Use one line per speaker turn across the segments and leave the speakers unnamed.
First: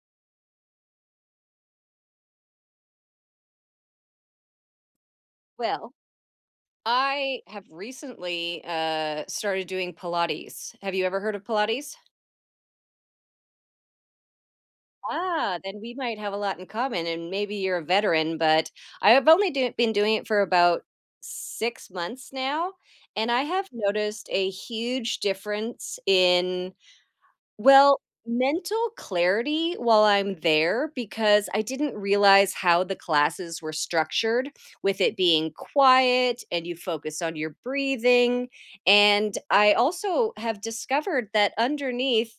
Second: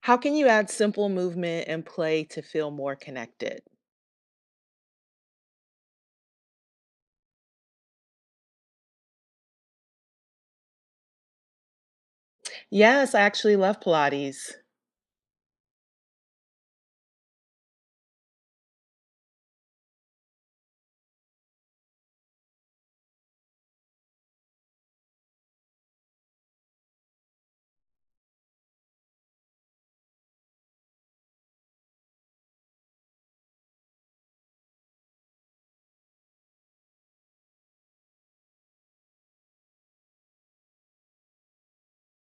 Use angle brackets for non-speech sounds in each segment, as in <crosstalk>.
How can you add simple movement and play to feel more connected?
Well, I have recently started doing Pilates. Have you ever heard of Pilates?
Yes, I actually love Pilates.
Ah, then we might have a lot in common, and maybe you're a veteran, but I have only been doing it for about 6 months now, and I have noticed a huge difference in, well, mental clarity while I'm there because I didn't realize how the classes were structured with it being quiet and you focus on your breathing. And I also have discovered that underneath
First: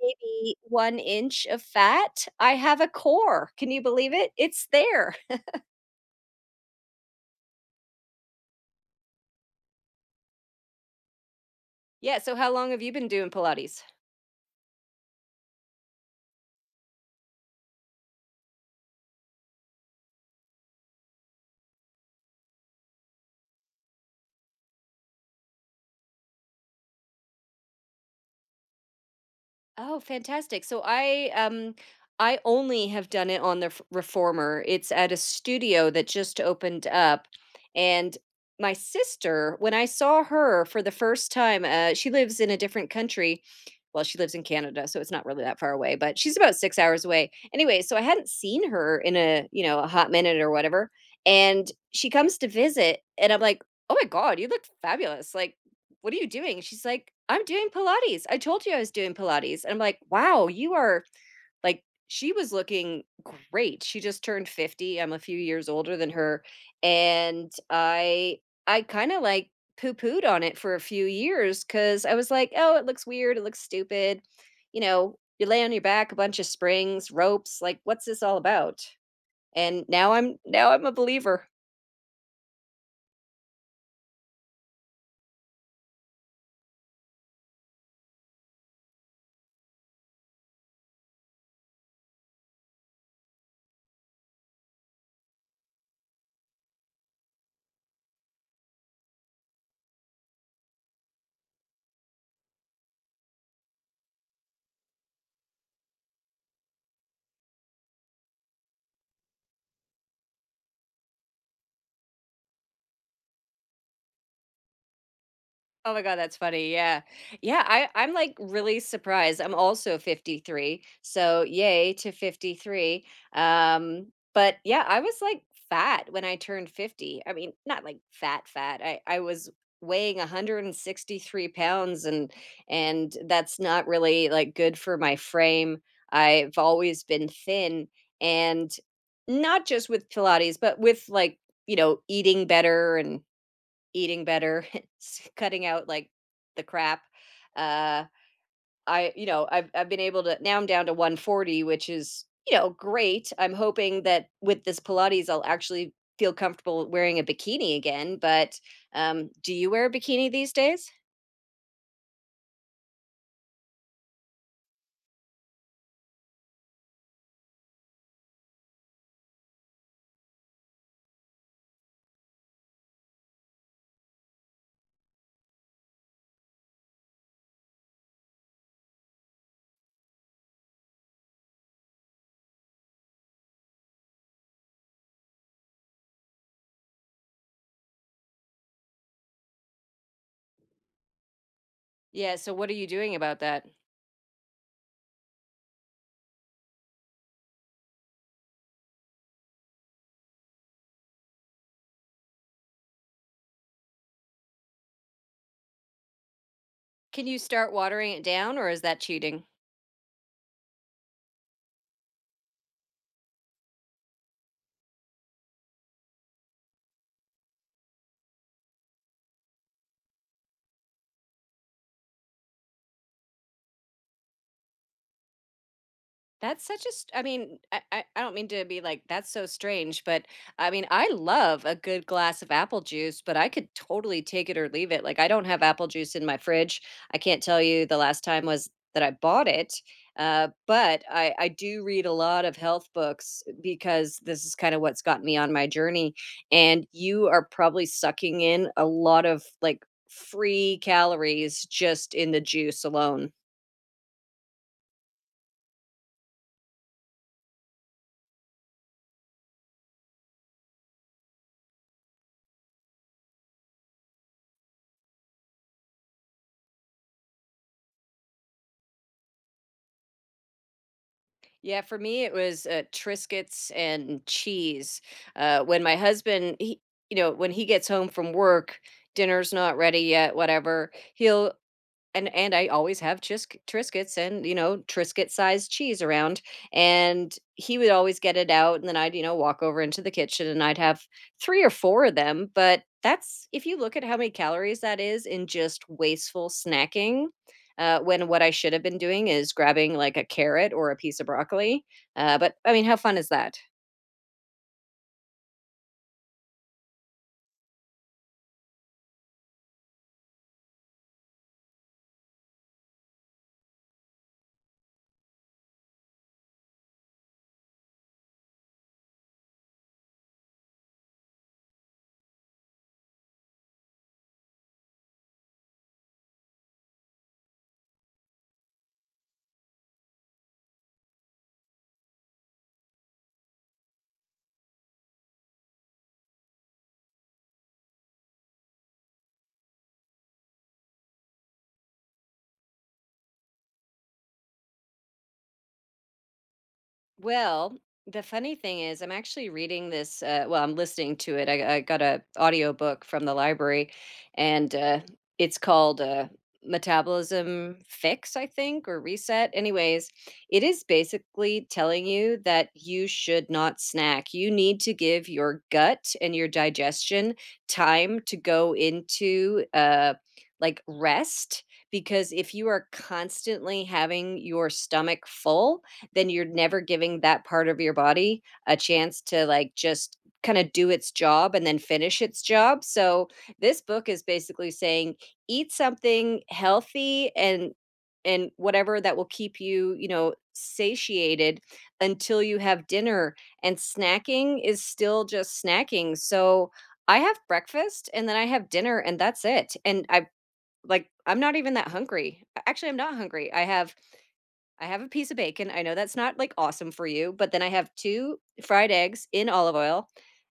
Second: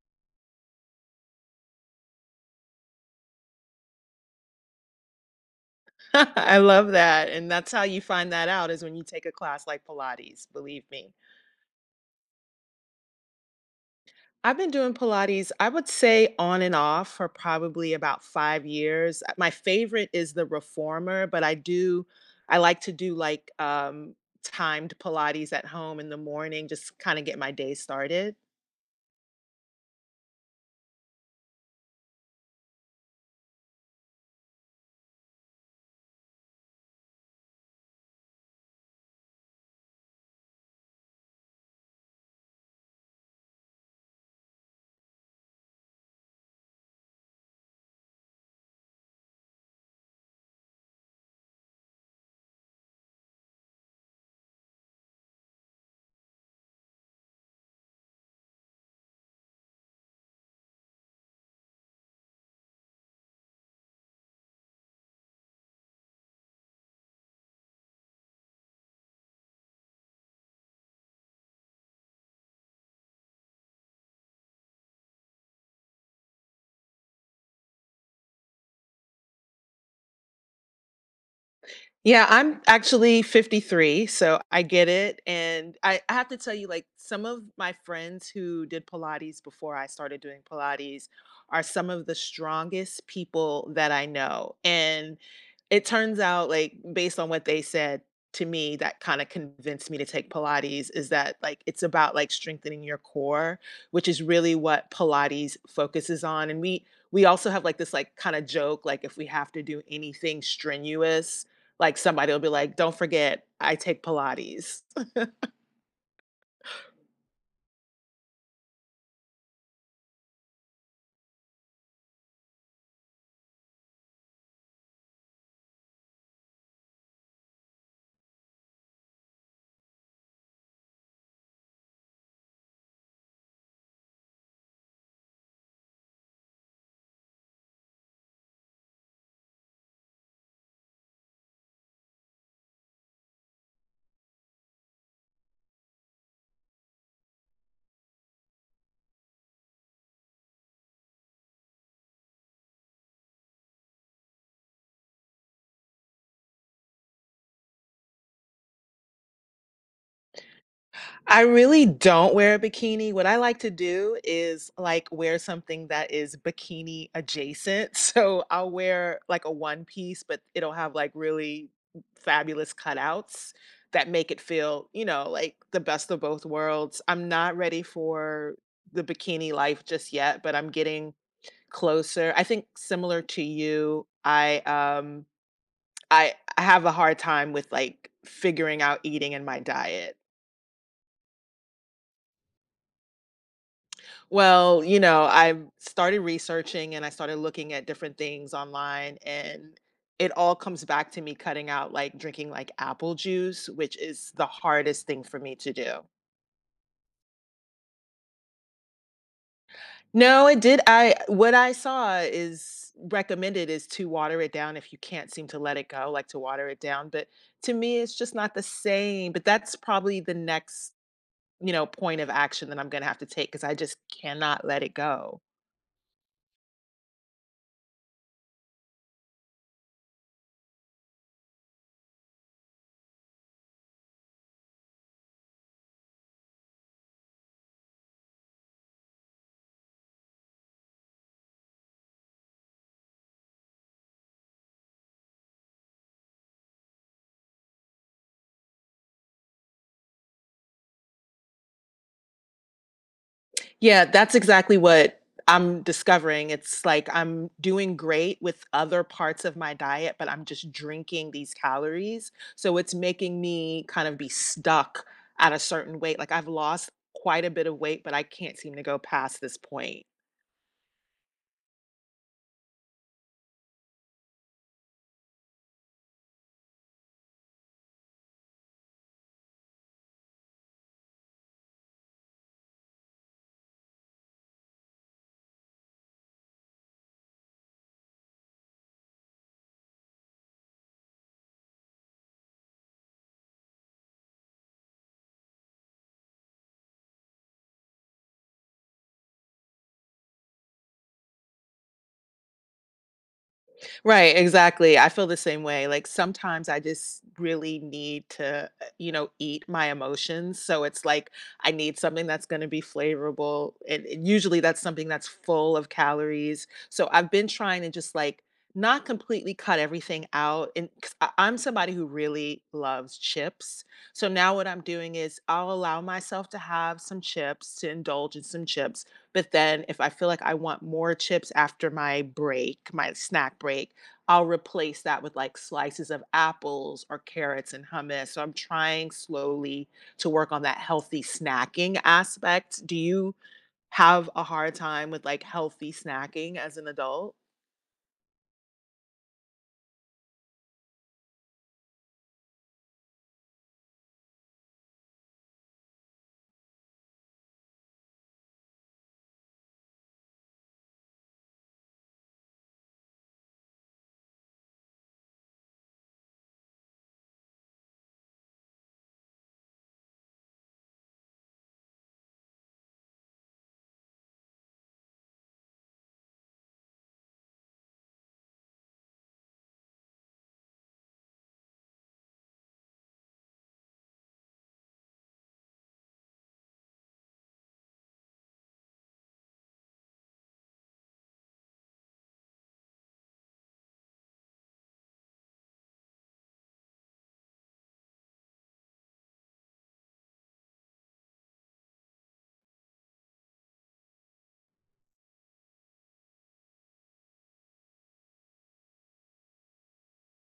maybe 1 inch of fat, I have a core. Can you believe it? It's there. <laughs>
<laughs> I love that. And that's how you find that out is when you take a class like Pilates, believe me.
Yeah. So, how long have you been doing Pilates?
I've been doing Pilates, I would say on and off for probably about 5 years. My favorite is the reformer, but I like to do like timed Pilates at home in the morning, just kind of get my day started.
Oh, fantastic. So I only have done it on the reformer. It's at a studio that just opened up and my sister, when I saw her for the first time, she lives in a different country. Well, she lives in Canada, so it's not really that far away, but she's about 6 hours away. Anyway, so I hadn't seen her in a you know a hot minute or whatever, and she comes to visit, and I'm like, "Oh my god, you look fabulous!" Like what are you doing? She's like, I'm doing Pilates. I told you I was doing Pilates. And I'm like, wow, like, she was looking great. She just turned 50. I'm a few years older than her. And I kind of like poo pooed on it for a few years because I was like, oh, it looks weird. It looks stupid. You know, you lay on your back, a bunch of springs, ropes. Like, what's this all about? And now I'm a believer.
Yeah, I'm actually 53, so I get it. And I have to tell you, like, some of my friends who did Pilates before I started doing Pilates are some of the strongest people that I know. And it turns out, like, based on what they said to me, that kind of convinced me to take Pilates is that, like, it's about like strengthening your core, which is really what Pilates focuses on. We also have like this like kind of joke like if we have to do anything strenuous like somebody will be like, "Don't forget, I take Pilates."
Oh my god, that's funny. Yeah. Yeah, I'm like really surprised. I'm also 53. So, yay to 53. Um but yeah, I was like fat when I turned 50. I mean, not like fat fat. I was weighing 163 pounds and that's not really like good for my frame. I've always been thin and not just with pilates, but with like, eating better and eating better, <laughs> cutting out like the crap. Uh, I've been able to. Now I'm down to 140, which is great. I'm hoping that with this Pilates, I'll actually feel comfortable wearing a bikini again. But do you wear a bikini these days?
I really don't wear a bikini. What I like to do is like wear something that is bikini adjacent. <laughs> So I'll wear like a one piece, but it'll have like really fabulous cutouts that make it feel, you know, like the best of both worlds. I'm not ready for the bikini life just yet, but I'm getting closer. I think similar to you, I have a hard time with like figuring out eating in my diet.
Yeah. So what are you doing about that?
Well, you know, I started researching and I started looking at different things online and it all comes back to me cutting out like drinking like apple juice, which is the hardest thing for me to do.
Can you start watering it down, or is that cheating?
No, it did I what I saw is recommended is to water it down if you can't seem to let it go, like to water it down, but to me it's just not the same, but that's probably the next you know, point of action that I'm gonna have to take because I just cannot let it go.
That's such a I mean, I don't mean to be like that's so strange, but I mean, I love a good glass of apple juice, but I could totally take it or leave it. Like I don't have apple juice in my fridge. I can't tell you the last time was that I bought it. But I do read a lot of health books because this is kind of what's gotten me on my journey. And you are probably sucking in a lot of like free calories just in the juice alone.
Yeah, that's exactly what I'm discovering. It's like I'm doing great with other parts of my diet, but I'm just drinking these calories. So it's making me kind of be stuck at a certain weight. Like I've lost quite a bit of weight, but I can't seem to go past this point.
Yeah, for me, it was Triscuits and cheese. When my husband, when he gets home from work, dinner's not ready yet, whatever, he'll and I always have Triscuits and, Triscuit-sized cheese around, and he would always get it out, and then I'd, walk over into the kitchen, and I'd have 3 or 4 of them, but that's if you look at how many calories that is in just wasteful snacking, when what I should have been doing is grabbing, like, a carrot or a piece of broccoli, but, I mean, how fun is that?
Right, exactly. I feel the same way. Like sometimes I just really need to, you know, eat my emotions. So it's like I need something that's going to be flavorful, and usually that's something that's full of calories. So I've been trying to just like not completely cut everything out. And cause I, I'm somebody who really loves chips. So now what I'm doing is I'll allow myself to have some chips, to indulge in some chips. But then if I feel like I want more chips after my break, my snack break, I'll replace that with like slices of apples or carrots and hummus. So I'm trying slowly to work on that healthy snacking aspect. Do you have a hard time with like healthy snacking as an adult?
Well, the funny thing is I'm actually reading this, well, I'm listening to it. I got a audiobook from the library and it's called Metabolism Fix, I think, or Reset. Anyways, it is basically telling you that you should not snack. You need to give your gut and your digestion time to go into like rest because if you are constantly having your stomach full, then you're never giving that part of your body a chance to like just kind of do its job and then finish its job. So this book is basically saying eat something healthy and whatever that will keep you, satiated until you have dinner and snacking is still just snacking. So I have breakfast and then I have dinner and that's it. And I like I'm not even that hungry. Actually, I'm not hungry. I have a piece of bacon. I know that's not like awesome for you, but then I have 2 fried eggs in olive oil.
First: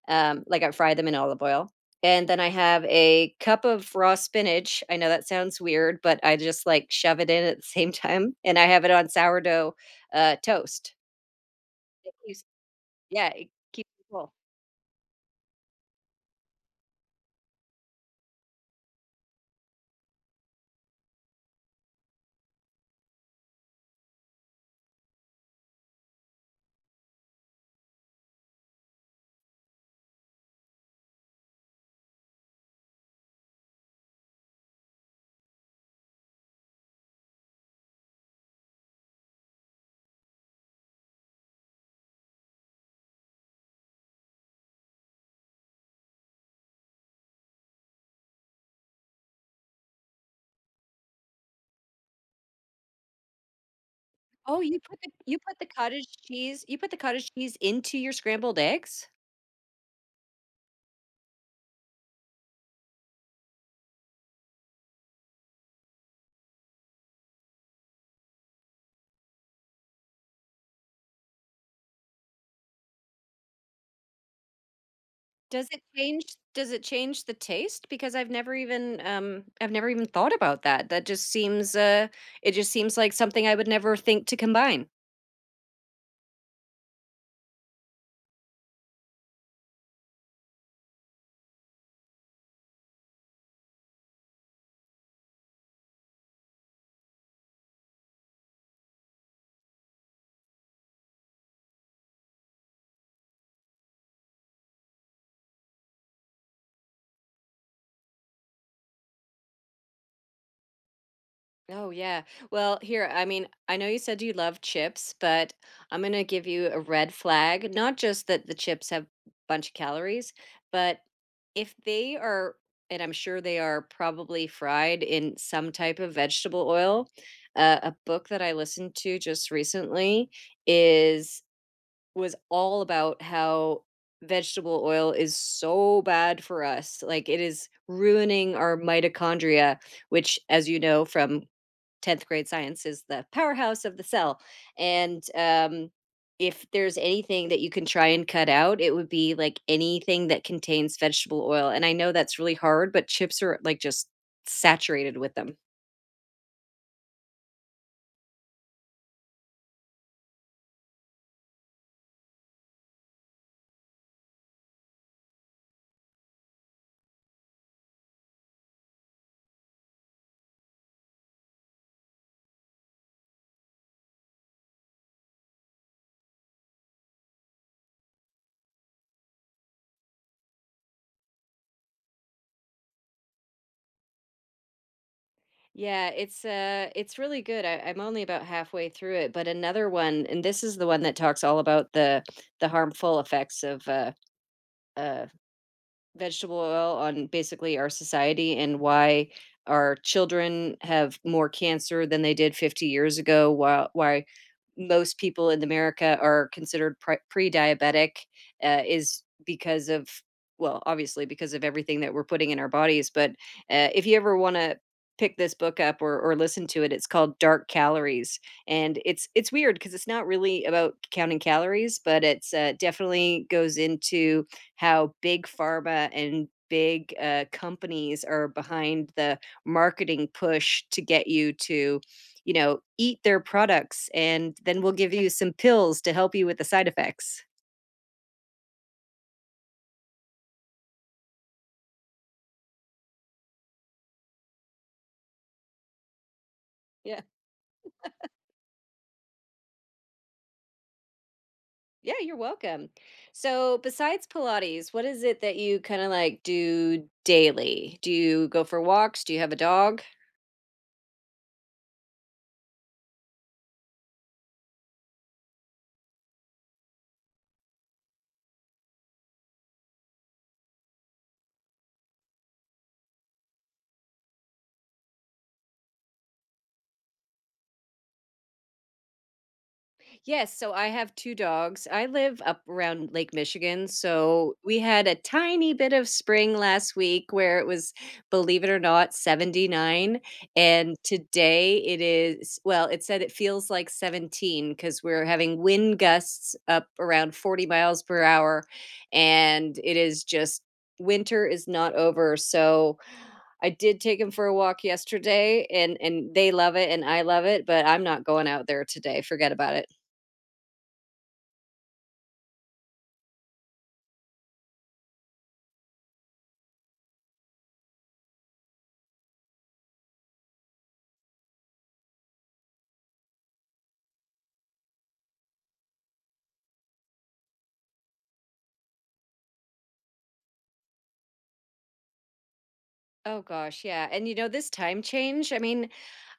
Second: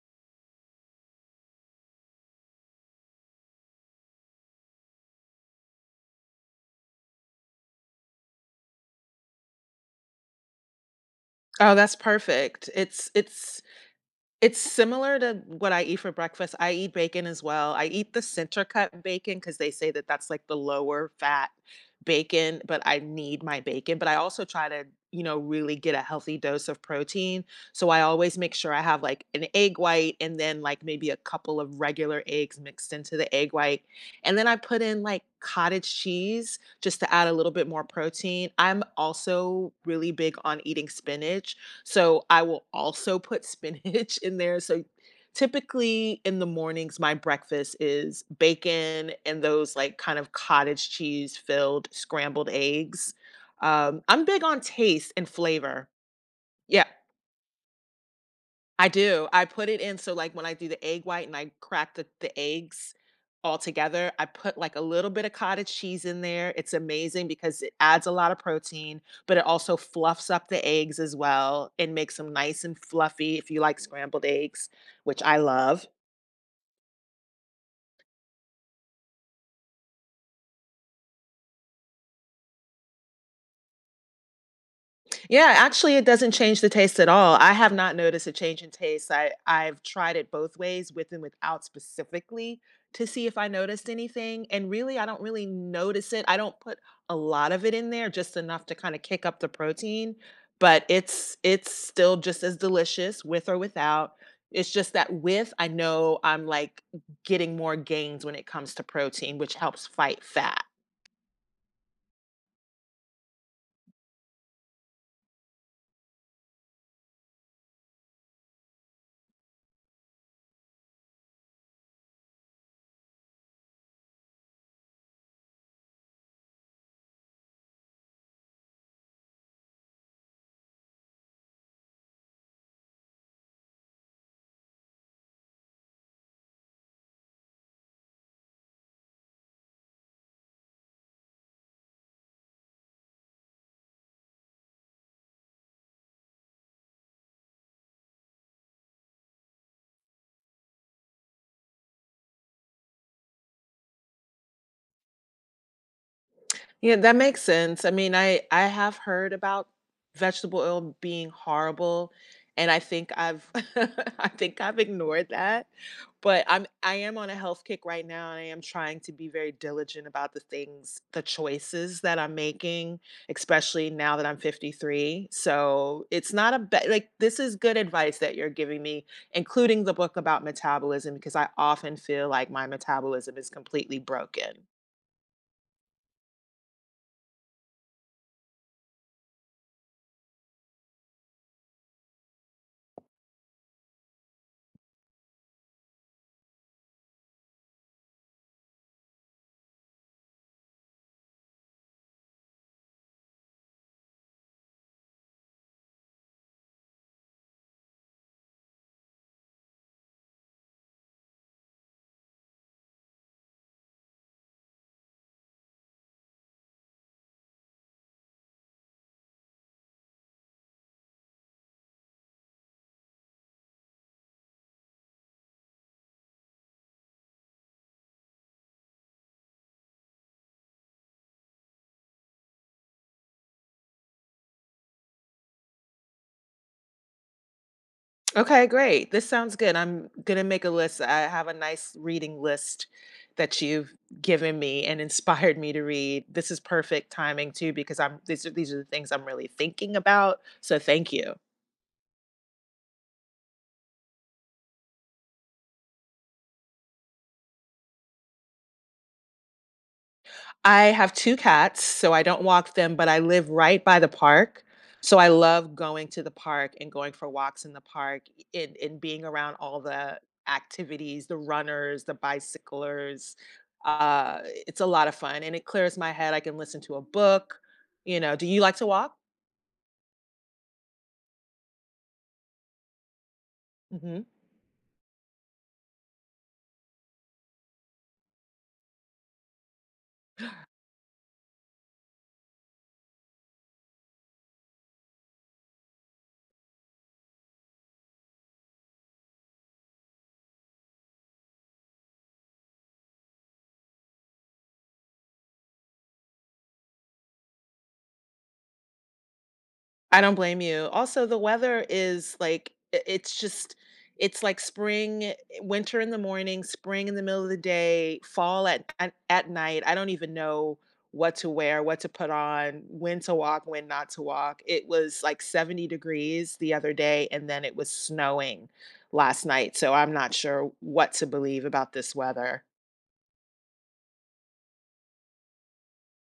Like I fry them in olive oil. And then I have a cup of raw spinach. I know that sounds weird, but I just like shove it in at the same <laughs> time and I have it on sourdough, toast.
Oh, that's
It keeps
perfect. It's
yeah, it
it's
keeps me full.
It's similar to what I eat for breakfast. I eat bacon as well. I eat the center cut bacon because they say that that's like the lower fat bacon, but I need my bacon. But I also try to, you know, really get a healthy dose of protein. So I always make sure I have like an egg white and then like maybe a couple of regular eggs mixed into the egg white. And then I put in like cottage cheese just to add a little bit more protein. I'm also really big on eating spinach. So I will also put spinach <laughs> in there. So typically in the mornings, my breakfast is bacon and those like kind of cottage cheese filled scrambled eggs. I'm big on
Oh,
taste and flavor.
you
Yeah,
put the cottage cheese into your scrambled
I
eggs?
do. I put it in so like when I do the egg white and I crack the eggs all together, I put like a little bit of cottage cheese in there. It's amazing because it adds a lot of protein, but it also fluffs up the eggs as well and makes them nice and fluffy if you like scrambled eggs, which I
Does it
love.
change does it change the taste? Because I've never even thought about that. It just seems like something I would never think to combine.
Yeah, actually, it doesn't change the taste at all. I have not noticed a change in taste. I've tried it both ways, with and without, specifically to see if I noticed anything. And really, I don't really notice it. I don't put a lot of it in there, just enough to kind of kick up the protein. But it's still just as delicious with or without. It's just that with, I know I'm like getting more gains when it comes to protein, which helps fight fat.
Oh, yeah. Well, here, I mean, I know you said you love chips, but I'm gonna give you a red flag. Not just that the chips have bunch of calories, but if they are, and I'm sure they are, probably fried in some type of vegetable oil. A book that I listened to just recently is was all about how vegetable oil is so bad for us. Like it is ruining our mitochondria, which, as you know from 10th grade science, is the powerhouse of the cell. And if there's anything that you can try and cut out, it would be like anything that contains vegetable oil. And I know that's really hard, but chips are like just saturated with them.
Yeah, that makes sense. I mean, I have heard about vegetable oil being horrible, and I think I've <laughs> I think I've ignored that. But I am on a health kick right now, and I am trying to be very diligent about the things, the choices that I'm making, especially now that I'm 53. So it's not a bad like this is good advice that you're giving me including the book about metabolism, because I often feel like my metabolism is completely broken.
Yeah, it's really good. I'm only about halfway through it, but another one, and this is the one that talks all about the harmful effects of uh vegetable oil on basically our society and why our children have more cancer than they did 50 years ago, why most people in America are considered pre-diabetic, is because of, well, obviously because of everything that we're putting in our bodies. But if you ever want to pick this book up or listen to it, it's called Dark Calories, and it's weird because it's not really about counting calories, but it's definitely goes into how big pharma and big companies are behind the marketing push to get you to eat their products and then we'll give you some pills to help you with the side effects.
Okay, great. This sounds good. I'm gonna make a list. I have a nice reading list that you've given me and <laughs> inspired me to read. This is perfect
Yeah,
timing too because I'm these are the things I'm really thinking about. So thank you.
yeah, you're welcome. So besides Pilates, what is it that you kind of like do daily? Do you go for walks? Do you have a dog?
I have 2 cats, so I don't walk them, but I live right by the park, so I love going to the park and going for walks in the park and being around all the activities, the runners, the bicyclers. Uh, it's a lot of fun, and it clears my head, I can listen to a book, you know. Do you like to walk?
Yes, so I have 2 dogs. I live up around Lake Michigan,
Mhm.
so we had a tiny bit of spring last week where it was, believe it or not, 79, and today it is, well, it said it feels like 17 because 'cause we're having wind gusts up around 40 miles per hour, and it is just winter is not over, so I did take 'em for a walk yesterday, and they love it and I love it, but I'm not going out there today, forget about it.
I don't blame you. Also, the weather is like I it's just it's like spring, eh, winter in the morning, spring in the middle of the day, fall at night. I don't even know what to wear, what to put on, when to walk, when not to walk. It was like 70 degrees the other day and then it was snowing last night. So I'm not sure what to believe about this weather.
Oh gosh, yeah. And you know, this time change, I mean,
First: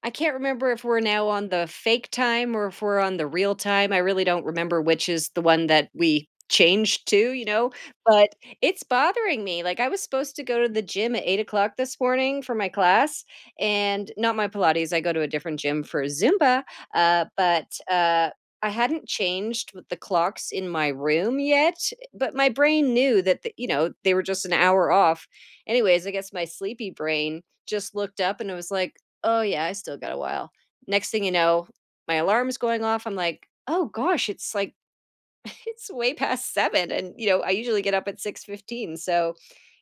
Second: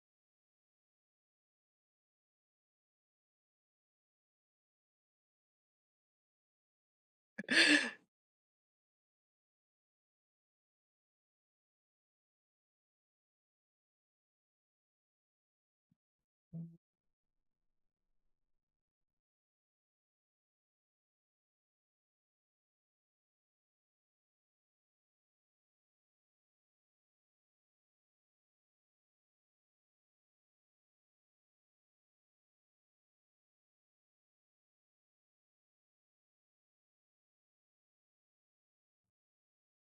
I can't remember if we're now on the fake time or if we're on the real time. I really don't remember which is the one that we changed to, you know,
<laughs>
but it's bothering me. Like I was supposed to go to the gym at 8 o'clock this morning for my class and not my Pilates. I go to a different gym for Zumba. But I hadn't changed with the clocks in my room yet, but my brain knew that they were just an hour off. Anyways, I guess my sleepy brain just looked up and it was like, oh, yeah, I still got a while. Next thing you know, my alarm's going off, I'm like, "Oh gosh, it's like <laughs> it's way past 7," and, you know, I usually get up at 6:15, so,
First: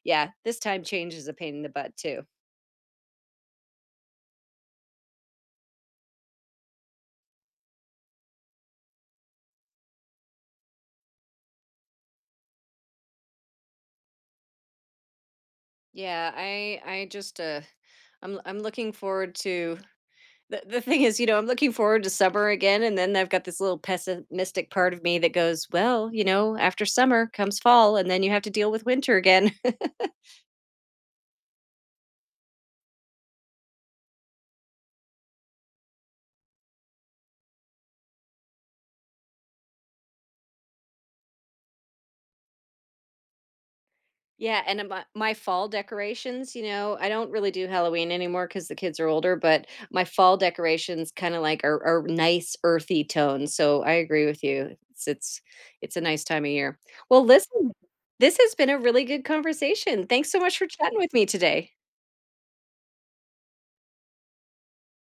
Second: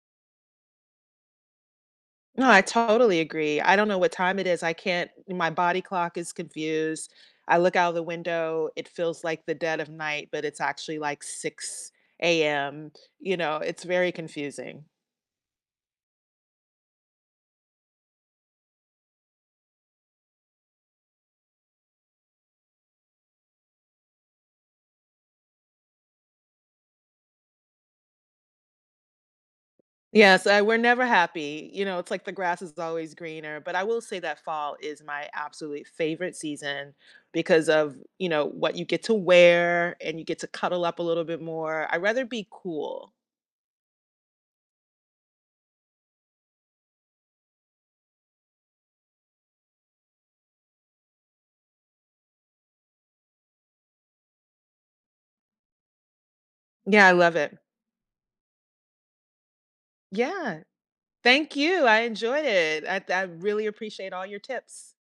yeah, this time change is a pain in the butt too.
No, I totally agree. I don't know what time it is. I can't My body clock is confused. I look out of the window, it feels like the dead of night, but it's actually like 6 AM. You know, it's very confusing.
Yeah, I just. Uh, I'm I'm looking forward to the the thing is, I'm looking forward to summer again, and then I've got this little pessimistic part of me that goes, "Well, you know, after summer comes fall, and then you have to deal with winter again."
Yes, I, we're never happy. You know, it's like the grass is always greener. But I will say that fall is my absolute favorite season because of, you know, what you get to wear and you get to cuddle up a little bit more. I'd rather be cool.
Yeah, and my fall decorations, I don't really do Halloween anymore because the kids are older, but my fall decorations kind of like are nice earthy tones. So I agree with you. It's a nice time of year.
Yeah, I
Well,
love it.
listen, this has been a really good conversation. Thanks so much
Yeah.
for chatting with me
Thank
today.
you. I enjoyed it. I really appreciate all your tips.